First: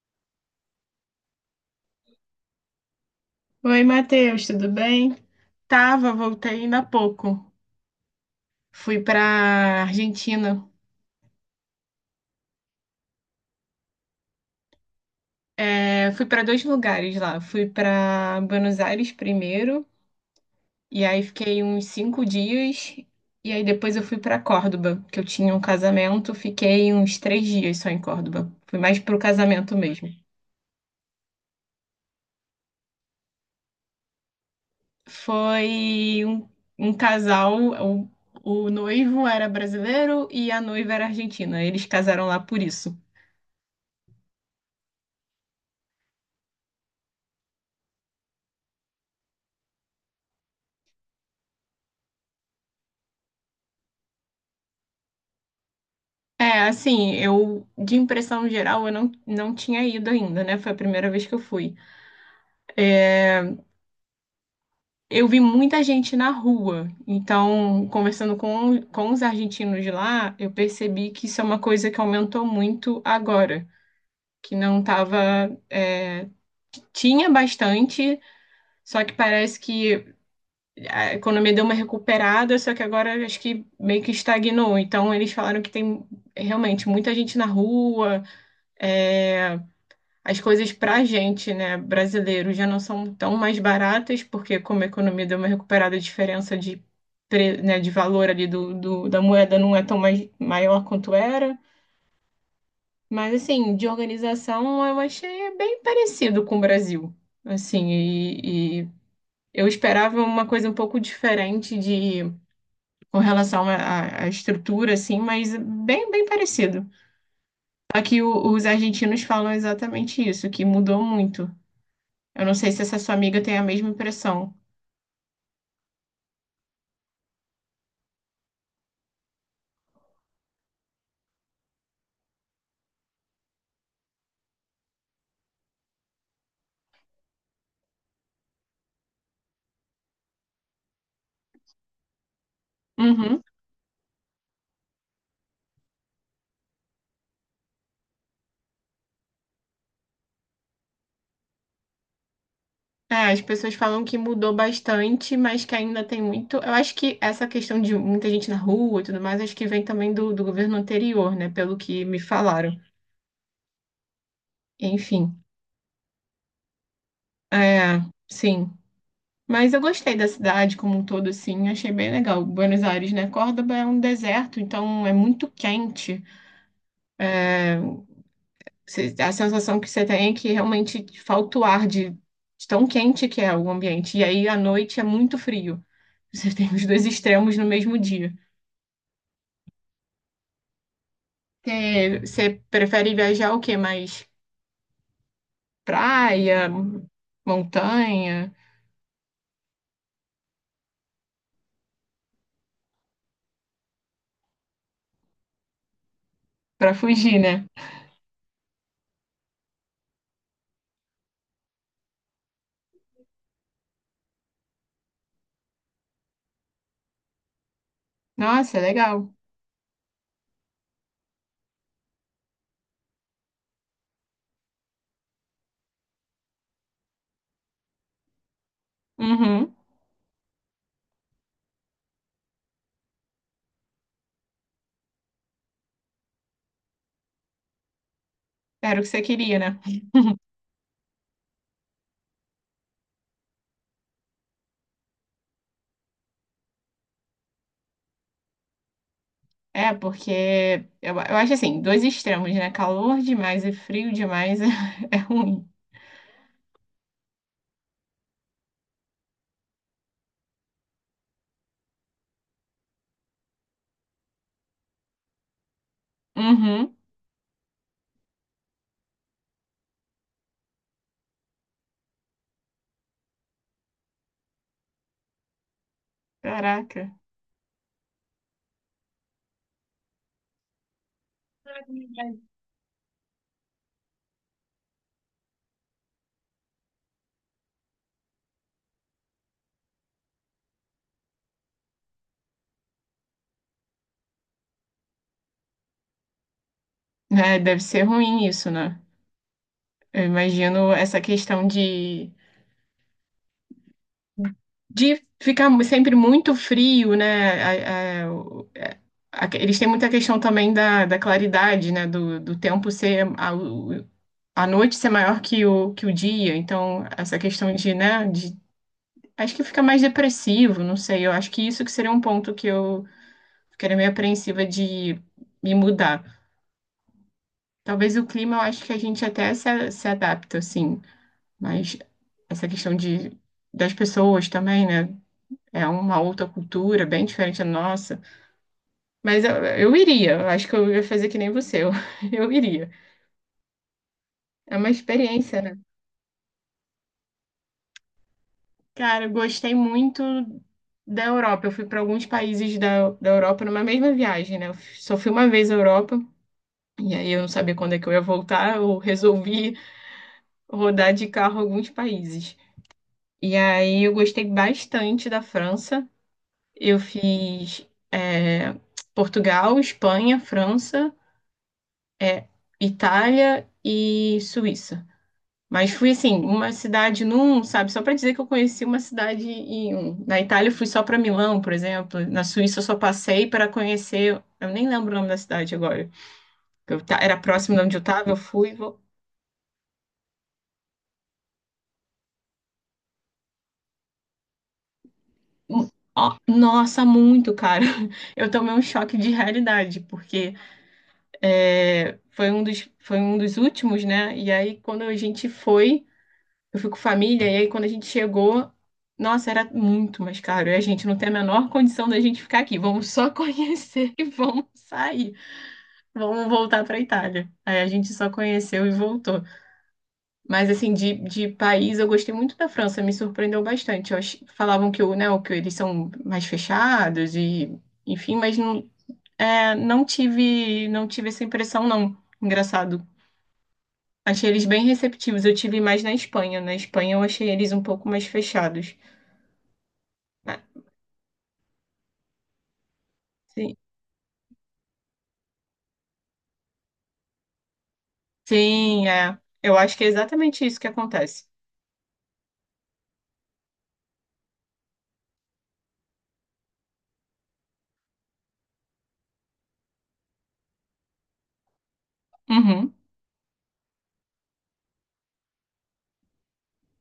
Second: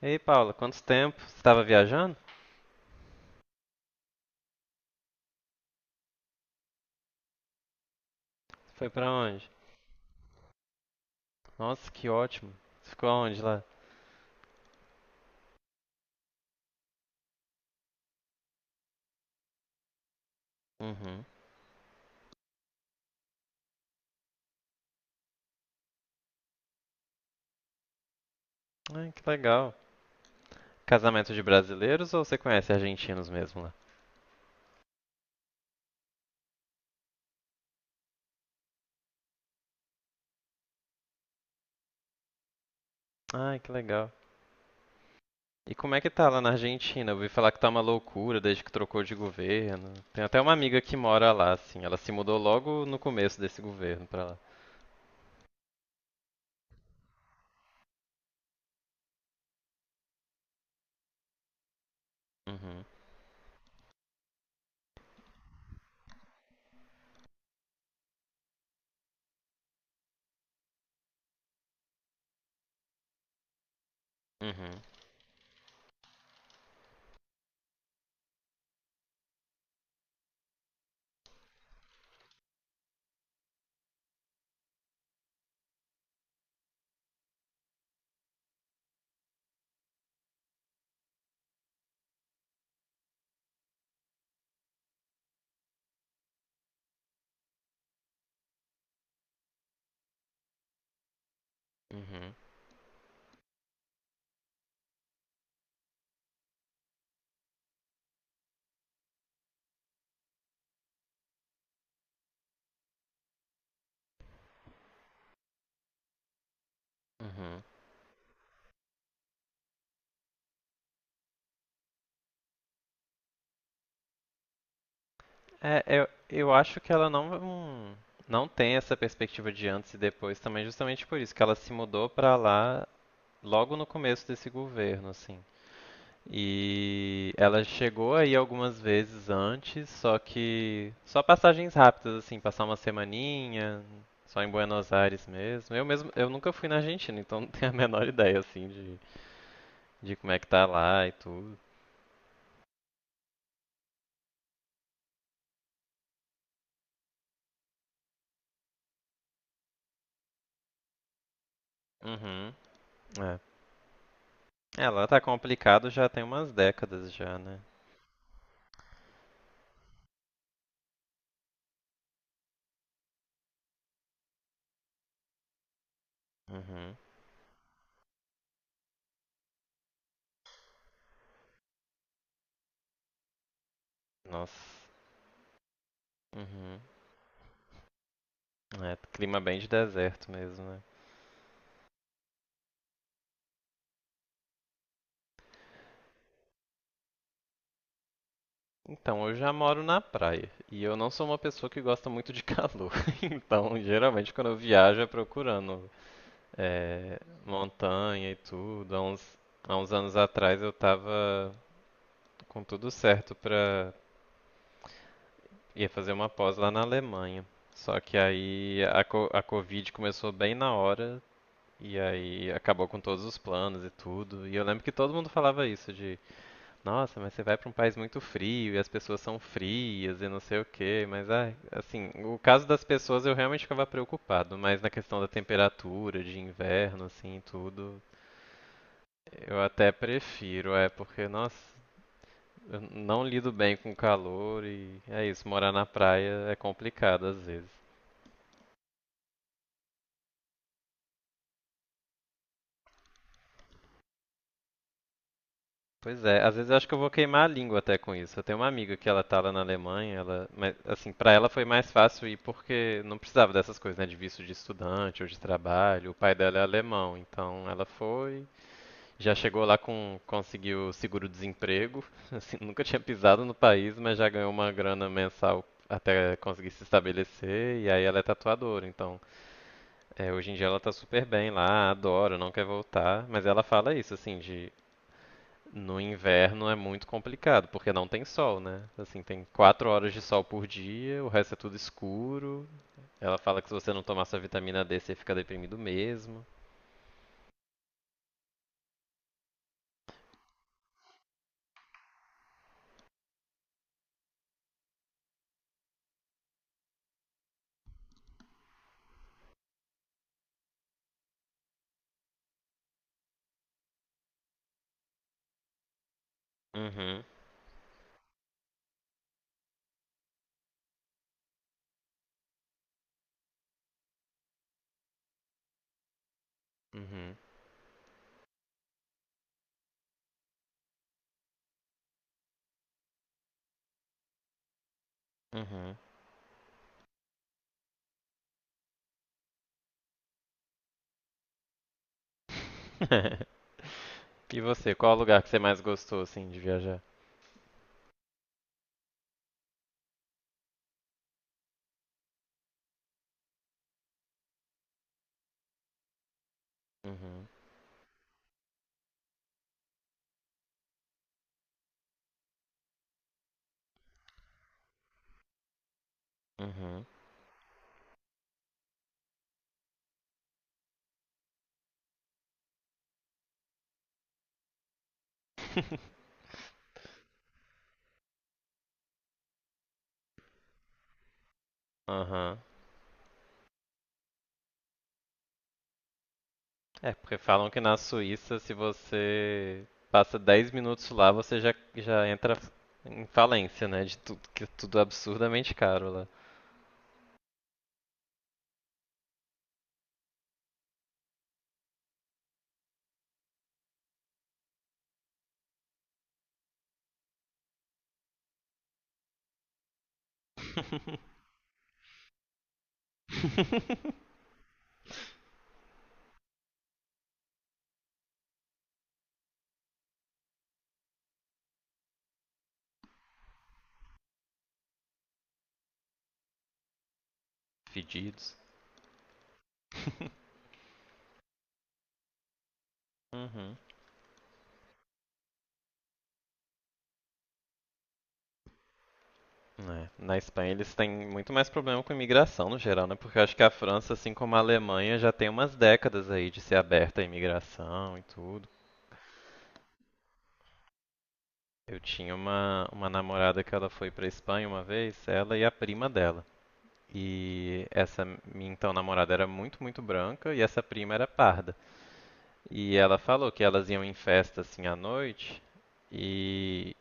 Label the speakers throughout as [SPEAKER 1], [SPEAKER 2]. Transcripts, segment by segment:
[SPEAKER 1] Ei, Paula, quanto tempo? Você estava viajando?
[SPEAKER 2] Oi, Matheus, tudo bem? Tava, voltei ainda há pouco.
[SPEAKER 1] Foi
[SPEAKER 2] Fui
[SPEAKER 1] pra onde?
[SPEAKER 2] pra Argentina.
[SPEAKER 1] Nossa, que ótimo. Você ficou onde lá?
[SPEAKER 2] É, fui pra dois lugares lá. Fui pra Buenos Aires primeiro, e aí
[SPEAKER 1] Uhum.
[SPEAKER 2] fiquei uns 5 dias. E aí depois eu fui pra Córdoba, que eu tinha um casamento. Fiquei uns 3 dias só em Córdoba. Fui mais
[SPEAKER 1] Ai,
[SPEAKER 2] pro
[SPEAKER 1] que legal.
[SPEAKER 2] casamento mesmo.
[SPEAKER 1] Casamento de brasileiros ou você conhece argentinos mesmo lá?
[SPEAKER 2] Foi um casal, o noivo era brasileiro e a noiva era argentina. Eles casaram lá por isso.
[SPEAKER 1] Ai, que legal. E como é que tá lá na Argentina? Eu ouvi falar que tá uma loucura desde que trocou de governo. Tem até uma amiga que mora lá, assim. Ela se mudou logo no começo desse governo pra lá.
[SPEAKER 2] É, assim, de impressão geral, eu não tinha ido ainda, né? Foi a primeira vez que eu fui.
[SPEAKER 1] Uhum,
[SPEAKER 2] É, eu vi muita gente na rua, então, conversando com os argentinos de lá, eu percebi que isso é uma coisa que aumentou muito agora, que
[SPEAKER 1] uhum,
[SPEAKER 2] não tava, é, tinha bastante, só que parece que a economia deu uma recuperada, só que agora acho que meio que estagnou. Então, eles falaram que tem realmente muita gente na rua, é, as coisas para a gente, né, brasileiro, já não são tão mais baratas, porque como a economia deu uma recuperada, a diferença de, né, de valor ali do, da moeda não é tão mais, maior quanto era.
[SPEAKER 1] uhum,
[SPEAKER 2] Mas, assim, de organização, eu achei bem parecido com o Brasil. Assim, e eu esperava uma coisa um pouco diferente de, com relação à estrutura, assim, mas bem, bem parecido.
[SPEAKER 1] uhum.
[SPEAKER 2] Só que os argentinos falam exatamente isso, que mudou muito. Eu não sei se essa sua amiga tem a mesma impressão.
[SPEAKER 1] É, eu acho que ela não tem essa perspectiva de antes e depois também, justamente por isso, que ela se mudou pra lá logo no começo desse governo, assim. E ela chegou aí algumas vezes antes, só que só passagens rápidas, assim, passar uma
[SPEAKER 2] Uhum.
[SPEAKER 1] semaninha, só em Buenos Aires mesmo. Eu mesmo, eu nunca fui na Argentina, então não tenho a menor ideia, assim, de como é que tá lá e tudo.
[SPEAKER 2] É, as pessoas falam que mudou bastante, mas que ainda tem muito. Eu acho que essa questão de muita gente na rua e tudo mais, acho que vem também do governo anterior, né? Pelo que me
[SPEAKER 1] Uhum,
[SPEAKER 2] falaram.
[SPEAKER 1] é. Ela tá
[SPEAKER 2] Enfim,
[SPEAKER 1] complicado já tem umas décadas já, né?
[SPEAKER 2] é, sim. Mas eu gostei da cidade como um todo, assim, achei bem legal. Buenos Aires, né? Córdoba é um deserto, então é muito quente.
[SPEAKER 1] Uhum.
[SPEAKER 2] A sensação que você tem é que realmente falta o ar de tão quente que é o ambiente. E aí à
[SPEAKER 1] Nossa.
[SPEAKER 2] noite é muito frio. Você tem
[SPEAKER 1] Uhum.
[SPEAKER 2] os dois extremos no mesmo dia.
[SPEAKER 1] É, clima bem de deserto mesmo, né?
[SPEAKER 2] Você, você prefere viajar o quê? Mais praia, montanha,
[SPEAKER 1] Então, eu já moro na praia. E eu não sou uma pessoa que gosta muito de calor. Então, geralmente, quando eu viajo, é procurando
[SPEAKER 2] pra
[SPEAKER 1] é,
[SPEAKER 2] fugir, né?
[SPEAKER 1] montanha e tudo. Há uns anos atrás, eu tava com tudo certo pra ir fazer uma pós lá na Alemanha. Só que aí
[SPEAKER 2] Nossa, legal.
[SPEAKER 1] a Covid começou bem na hora. E aí acabou com todos os planos e tudo. E eu lembro que todo mundo falava isso, de nossa, mas você vai para um país muito frio e as pessoas são
[SPEAKER 2] Uhum.
[SPEAKER 1] frias e não sei o quê, mas ai, assim, o caso das pessoas eu realmente ficava preocupado, mas na questão da temperatura, de inverno, assim, e tudo,
[SPEAKER 2] Era o que você queria,
[SPEAKER 1] eu
[SPEAKER 2] né?
[SPEAKER 1] até prefiro, é porque, nossa, eu não lido bem com calor e é isso, morar na praia é complicado às vezes.
[SPEAKER 2] É, porque eu acho assim, dois extremos, né? Calor demais e frio demais é, é ruim.
[SPEAKER 1] Pois é, às vezes eu acho que eu vou queimar a língua até com isso. Eu tenho uma amiga que ela tá lá na Alemanha, ela, mas assim, para ela foi mais fácil ir porque não precisava dessas coisas, né, de visto de estudante ou de trabalho. O pai dela é
[SPEAKER 2] Uhum.
[SPEAKER 1] alemão, então ela foi, já chegou lá com conseguiu seguro-desemprego, assim, nunca tinha pisado no país, mas já ganhou uma grana mensal até conseguir se
[SPEAKER 2] Caraca.
[SPEAKER 1] estabelecer, e aí ela é tatuadora, então é, hoje em dia ela tá super bem lá, adora, não quer voltar, mas ela fala isso, assim, de no inverno é muito complicado, porque não tem sol, né? Assim, tem quatro horas de sol por dia, o resto é tudo escuro. Ela fala que se você não tomar sua vitamina D, você fica deprimido mesmo.
[SPEAKER 2] É, deve ser ruim isso, né? Eu imagino essa questão de ficar sempre muito frio, né? a- a- o- é, eles têm muita questão também da, claridade, né? Do, do tempo ser a, a noite ser maior que o dia. Então,
[SPEAKER 1] Uhum,
[SPEAKER 2] essa questão de, né? De, acho que fica mais depressivo, não sei. Eu acho que isso que seria um ponto que eu ficaria meio apreensiva de me mudar.
[SPEAKER 1] uhum,
[SPEAKER 2] Talvez o clima, eu acho que a gente até se, se adapta, assim. Mas essa questão de, das pessoas também, né? É
[SPEAKER 1] uhum.
[SPEAKER 2] uma outra cultura, bem diferente da nossa. Mas eu iria, eu acho que eu ia fazer que nem você, eu, eu iria.
[SPEAKER 1] E
[SPEAKER 2] É uma
[SPEAKER 1] você, qual o lugar que você
[SPEAKER 2] experiência, né?
[SPEAKER 1] mais gostou, assim, de viajar?
[SPEAKER 2] Cara, eu gostei muito da Europa. Eu fui para alguns países da Europa numa mesma viagem, né? Eu só fui uma vez à Europa, e aí eu
[SPEAKER 1] Uhum,
[SPEAKER 2] não sabia quando é que eu ia voltar, eu resolvi rodar de carro alguns países. E aí eu gostei bastante da França. Eu
[SPEAKER 1] uhum.
[SPEAKER 2] fiz, é, Portugal, Espanha, França. É Itália e Suíça. Mas fui assim, uma cidade num, sabe? Só para dizer que eu conheci uma cidade em um. Na Itália eu fui só para Milão, por exemplo. Na
[SPEAKER 1] Aham.
[SPEAKER 2] Suíça eu só passei para conhecer. Eu nem lembro o nome da cidade agora.
[SPEAKER 1] É, porque
[SPEAKER 2] Era
[SPEAKER 1] falam
[SPEAKER 2] próximo
[SPEAKER 1] que
[SPEAKER 2] de
[SPEAKER 1] na
[SPEAKER 2] onde eu tava, eu
[SPEAKER 1] Suíça, se
[SPEAKER 2] fui.
[SPEAKER 1] você passa 10 minutos lá, você já entra em falência, né? De tudo, que é tudo absurdamente caro lá.
[SPEAKER 2] Ó, nossa, muito, cara. Eu tomei um choque de realidade, porque é, foi um dos últimos, né? E aí, quando a gente foi. Eu fui com família, e aí quando a gente chegou, nossa, era muito mais caro. E a gente não tem a menor condição da gente ficar aqui. Vamos só conhecer e vamos sair. Vamos voltar para Itália. Aí a gente só conheceu e voltou. Mas assim, de país, eu gostei muito da França, me surpreendeu bastante. Falavam que, o, né, o que eles são mais fechados e, enfim,
[SPEAKER 1] Fedidos.
[SPEAKER 2] mas não, é, não tive essa impressão, não. Engraçado.
[SPEAKER 1] Uhum.
[SPEAKER 2] Achei eles bem receptivos. Eu tive mais na Espanha. Na Espanha eu achei eles um pouco mais fechados.
[SPEAKER 1] É, na
[SPEAKER 2] É,
[SPEAKER 1] Espanha eles têm muito mais problema com imigração no geral, né? Porque eu acho que a
[SPEAKER 2] sim,
[SPEAKER 1] França, assim como a Alemanha, já tem umas décadas aí de ser aberta à imigração e tudo.
[SPEAKER 2] sim, é. Eu acho que é exatamente isso que acontece.
[SPEAKER 1] Eu tinha uma namorada que ela foi pra Espanha uma vez, ela e a prima dela. E essa minha então namorada era muito branca e essa prima era parda.
[SPEAKER 2] Uhum,
[SPEAKER 1] E ela falou que elas iam em festa assim à noite e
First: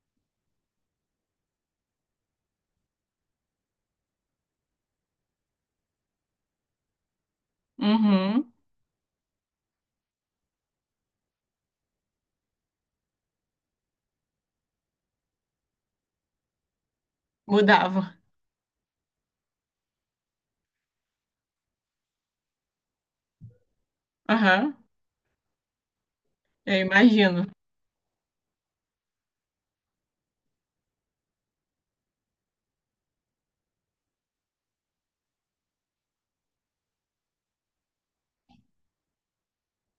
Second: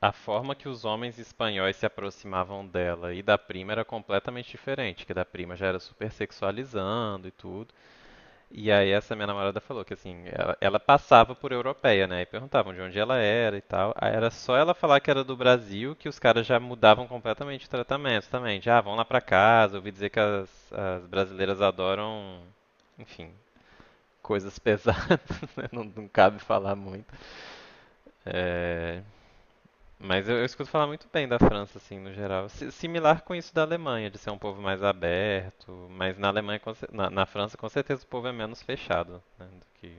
[SPEAKER 1] a forma que os homens espanhóis se aproximavam dela e da prima era completamente diferente, que da prima já era super sexualizando e tudo.
[SPEAKER 2] uhum,
[SPEAKER 1] E aí essa minha namorada falou que assim, ela passava por europeia, né? E perguntavam de onde ela era e tal. Aí era só ela falar que era do Brasil que os caras já mudavam completamente o
[SPEAKER 2] mudava.
[SPEAKER 1] tratamento também. Já, ah, vão lá pra casa, ouvi dizer que as brasileiras adoram, enfim, coisas
[SPEAKER 2] Aham,
[SPEAKER 1] pesadas, né? Não cabe falar
[SPEAKER 2] eu
[SPEAKER 1] muito.
[SPEAKER 2] imagino.
[SPEAKER 1] É, mas eu escuto falar muito bem da França, assim, no geral. Similar com isso da Alemanha, de ser um povo mais aberto. Mas na Alemanha, na França, com certeza o povo é menos fechado, né, do que...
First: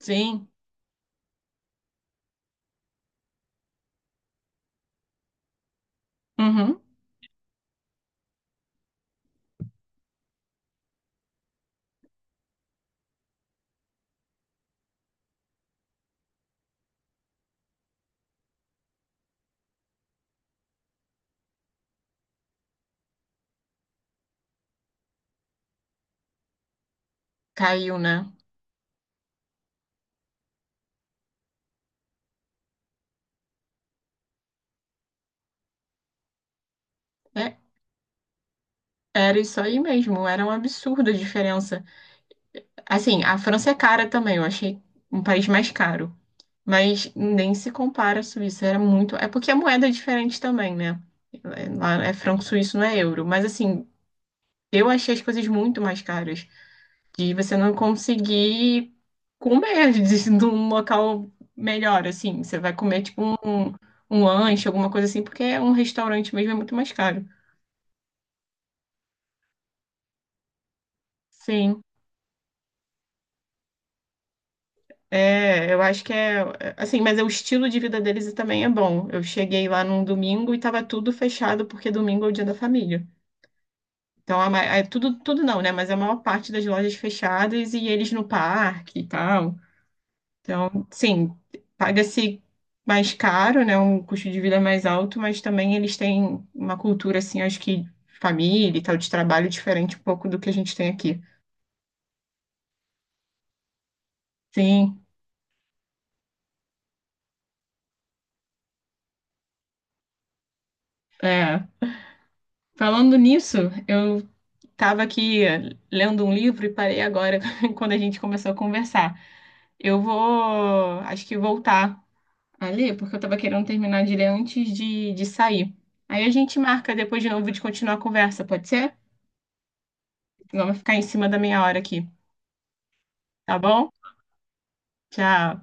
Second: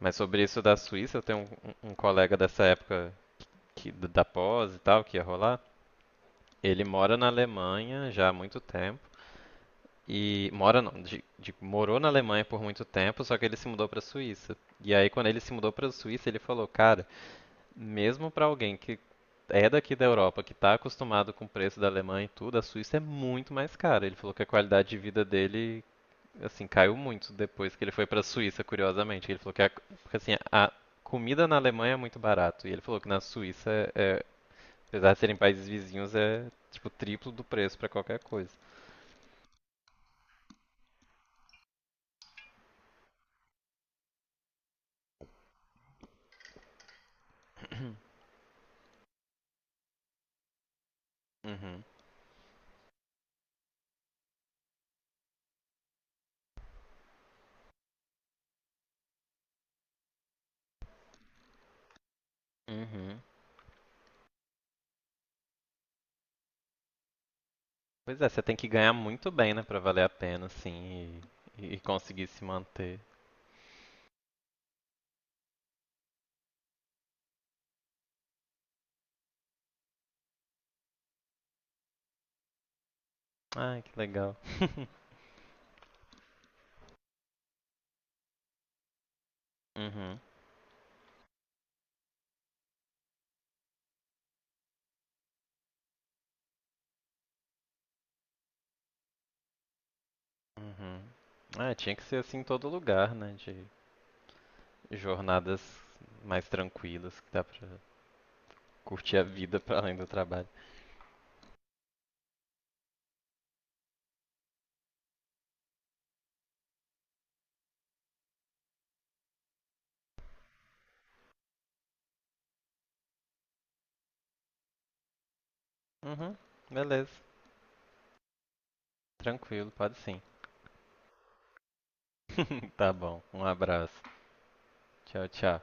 [SPEAKER 1] Mas sobre isso da Suíça, eu tenho um colega dessa época que, da pós e tal, que ia rolar.
[SPEAKER 2] uhum,
[SPEAKER 1] Ele mora na Alemanha já há muito tempo. E mora não, morou na Alemanha por muito tempo, só que ele se mudou para a Suíça. E aí quando ele se mudou para a Suíça, ele falou, cara, mesmo para alguém que é daqui da Europa, que está acostumado com o preço da Alemanha e tudo, a Suíça é muito mais cara. Ele falou que a qualidade de vida dele, assim, caiu muito depois que ele
[SPEAKER 2] caiu,
[SPEAKER 1] foi para a
[SPEAKER 2] né?
[SPEAKER 1] Suíça, curiosamente. Ele falou porque, assim, a comida na Alemanha é muito barato. E ele falou que na Suíça, é, apesar de serem países vizinhos, é tipo triplo do
[SPEAKER 2] É,
[SPEAKER 1] preço para qualquer coisa.
[SPEAKER 2] era isso aí mesmo, era um absurdo a diferença. Assim, a França é cara também, eu achei um país mais caro. Mas nem se compara à Suíça, era muito. É porque a moeda é diferente também, né?
[SPEAKER 1] Uhum.
[SPEAKER 2] Lá é franco suíço, não é euro. Mas assim, eu achei as coisas muito mais caras. De você não conseguir comer de, num local melhor, assim. Você vai comer,
[SPEAKER 1] Uhum.
[SPEAKER 2] tipo, um lanche, alguma coisa assim, porque é um restaurante mesmo é muito mais caro.
[SPEAKER 1] Pois é, você tem que ganhar muito bem, né, para valer a pena, assim, e
[SPEAKER 2] Sim.
[SPEAKER 1] conseguir se manter.
[SPEAKER 2] É, eu acho que é, assim, mas é o estilo de vida deles também é bom. Eu cheguei lá num domingo e tava tudo fechado, porque domingo é o dia da família.
[SPEAKER 1] Ai, que legal.
[SPEAKER 2] Então, é tudo, tudo não, né? Mas a maior parte das lojas fechadas e eles no parque e tal.
[SPEAKER 1] Uhum.
[SPEAKER 2] Então, sim, paga-se mais caro, né? Um custo de vida mais alto, mas também eles têm uma cultura, assim, acho que de família e tal, de trabalho diferente um pouco do que a gente tem
[SPEAKER 1] Uhum.
[SPEAKER 2] aqui.
[SPEAKER 1] Ah, tinha que ser assim em todo lugar, né? De
[SPEAKER 2] Sim,
[SPEAKER 1] jornadas mais tranquilas, que dá pra curtir a vida pra além do trabalho.
[SPEAKER 2] é. Falando nisso, eu estava aqui lendo um livro e parei agora quando a gente começou a conversar. Eu vou, acho que voltar a ler, porque eu estava querendo terminar de ler antes de sair. Aí a
[SPEAKER 1] Uhum.
[SPEAKER 2] gente marca
[SPEAKER 1] Beleza.
[SPEAKER 2] depois de novo de continuar a conversa, pode ser?
[SPEAKER 1] Tranquilo, pode sim.
[SPEAKER 2] Senão vai ficar em cima da meia hora aqui.
[SPEAKER 1] Tá bom. Um
[SPEAKER 2] Tá bom?
[SPEAKER 1] abraço. Tchau, tchau.
[SPEAKER 2] Tchau.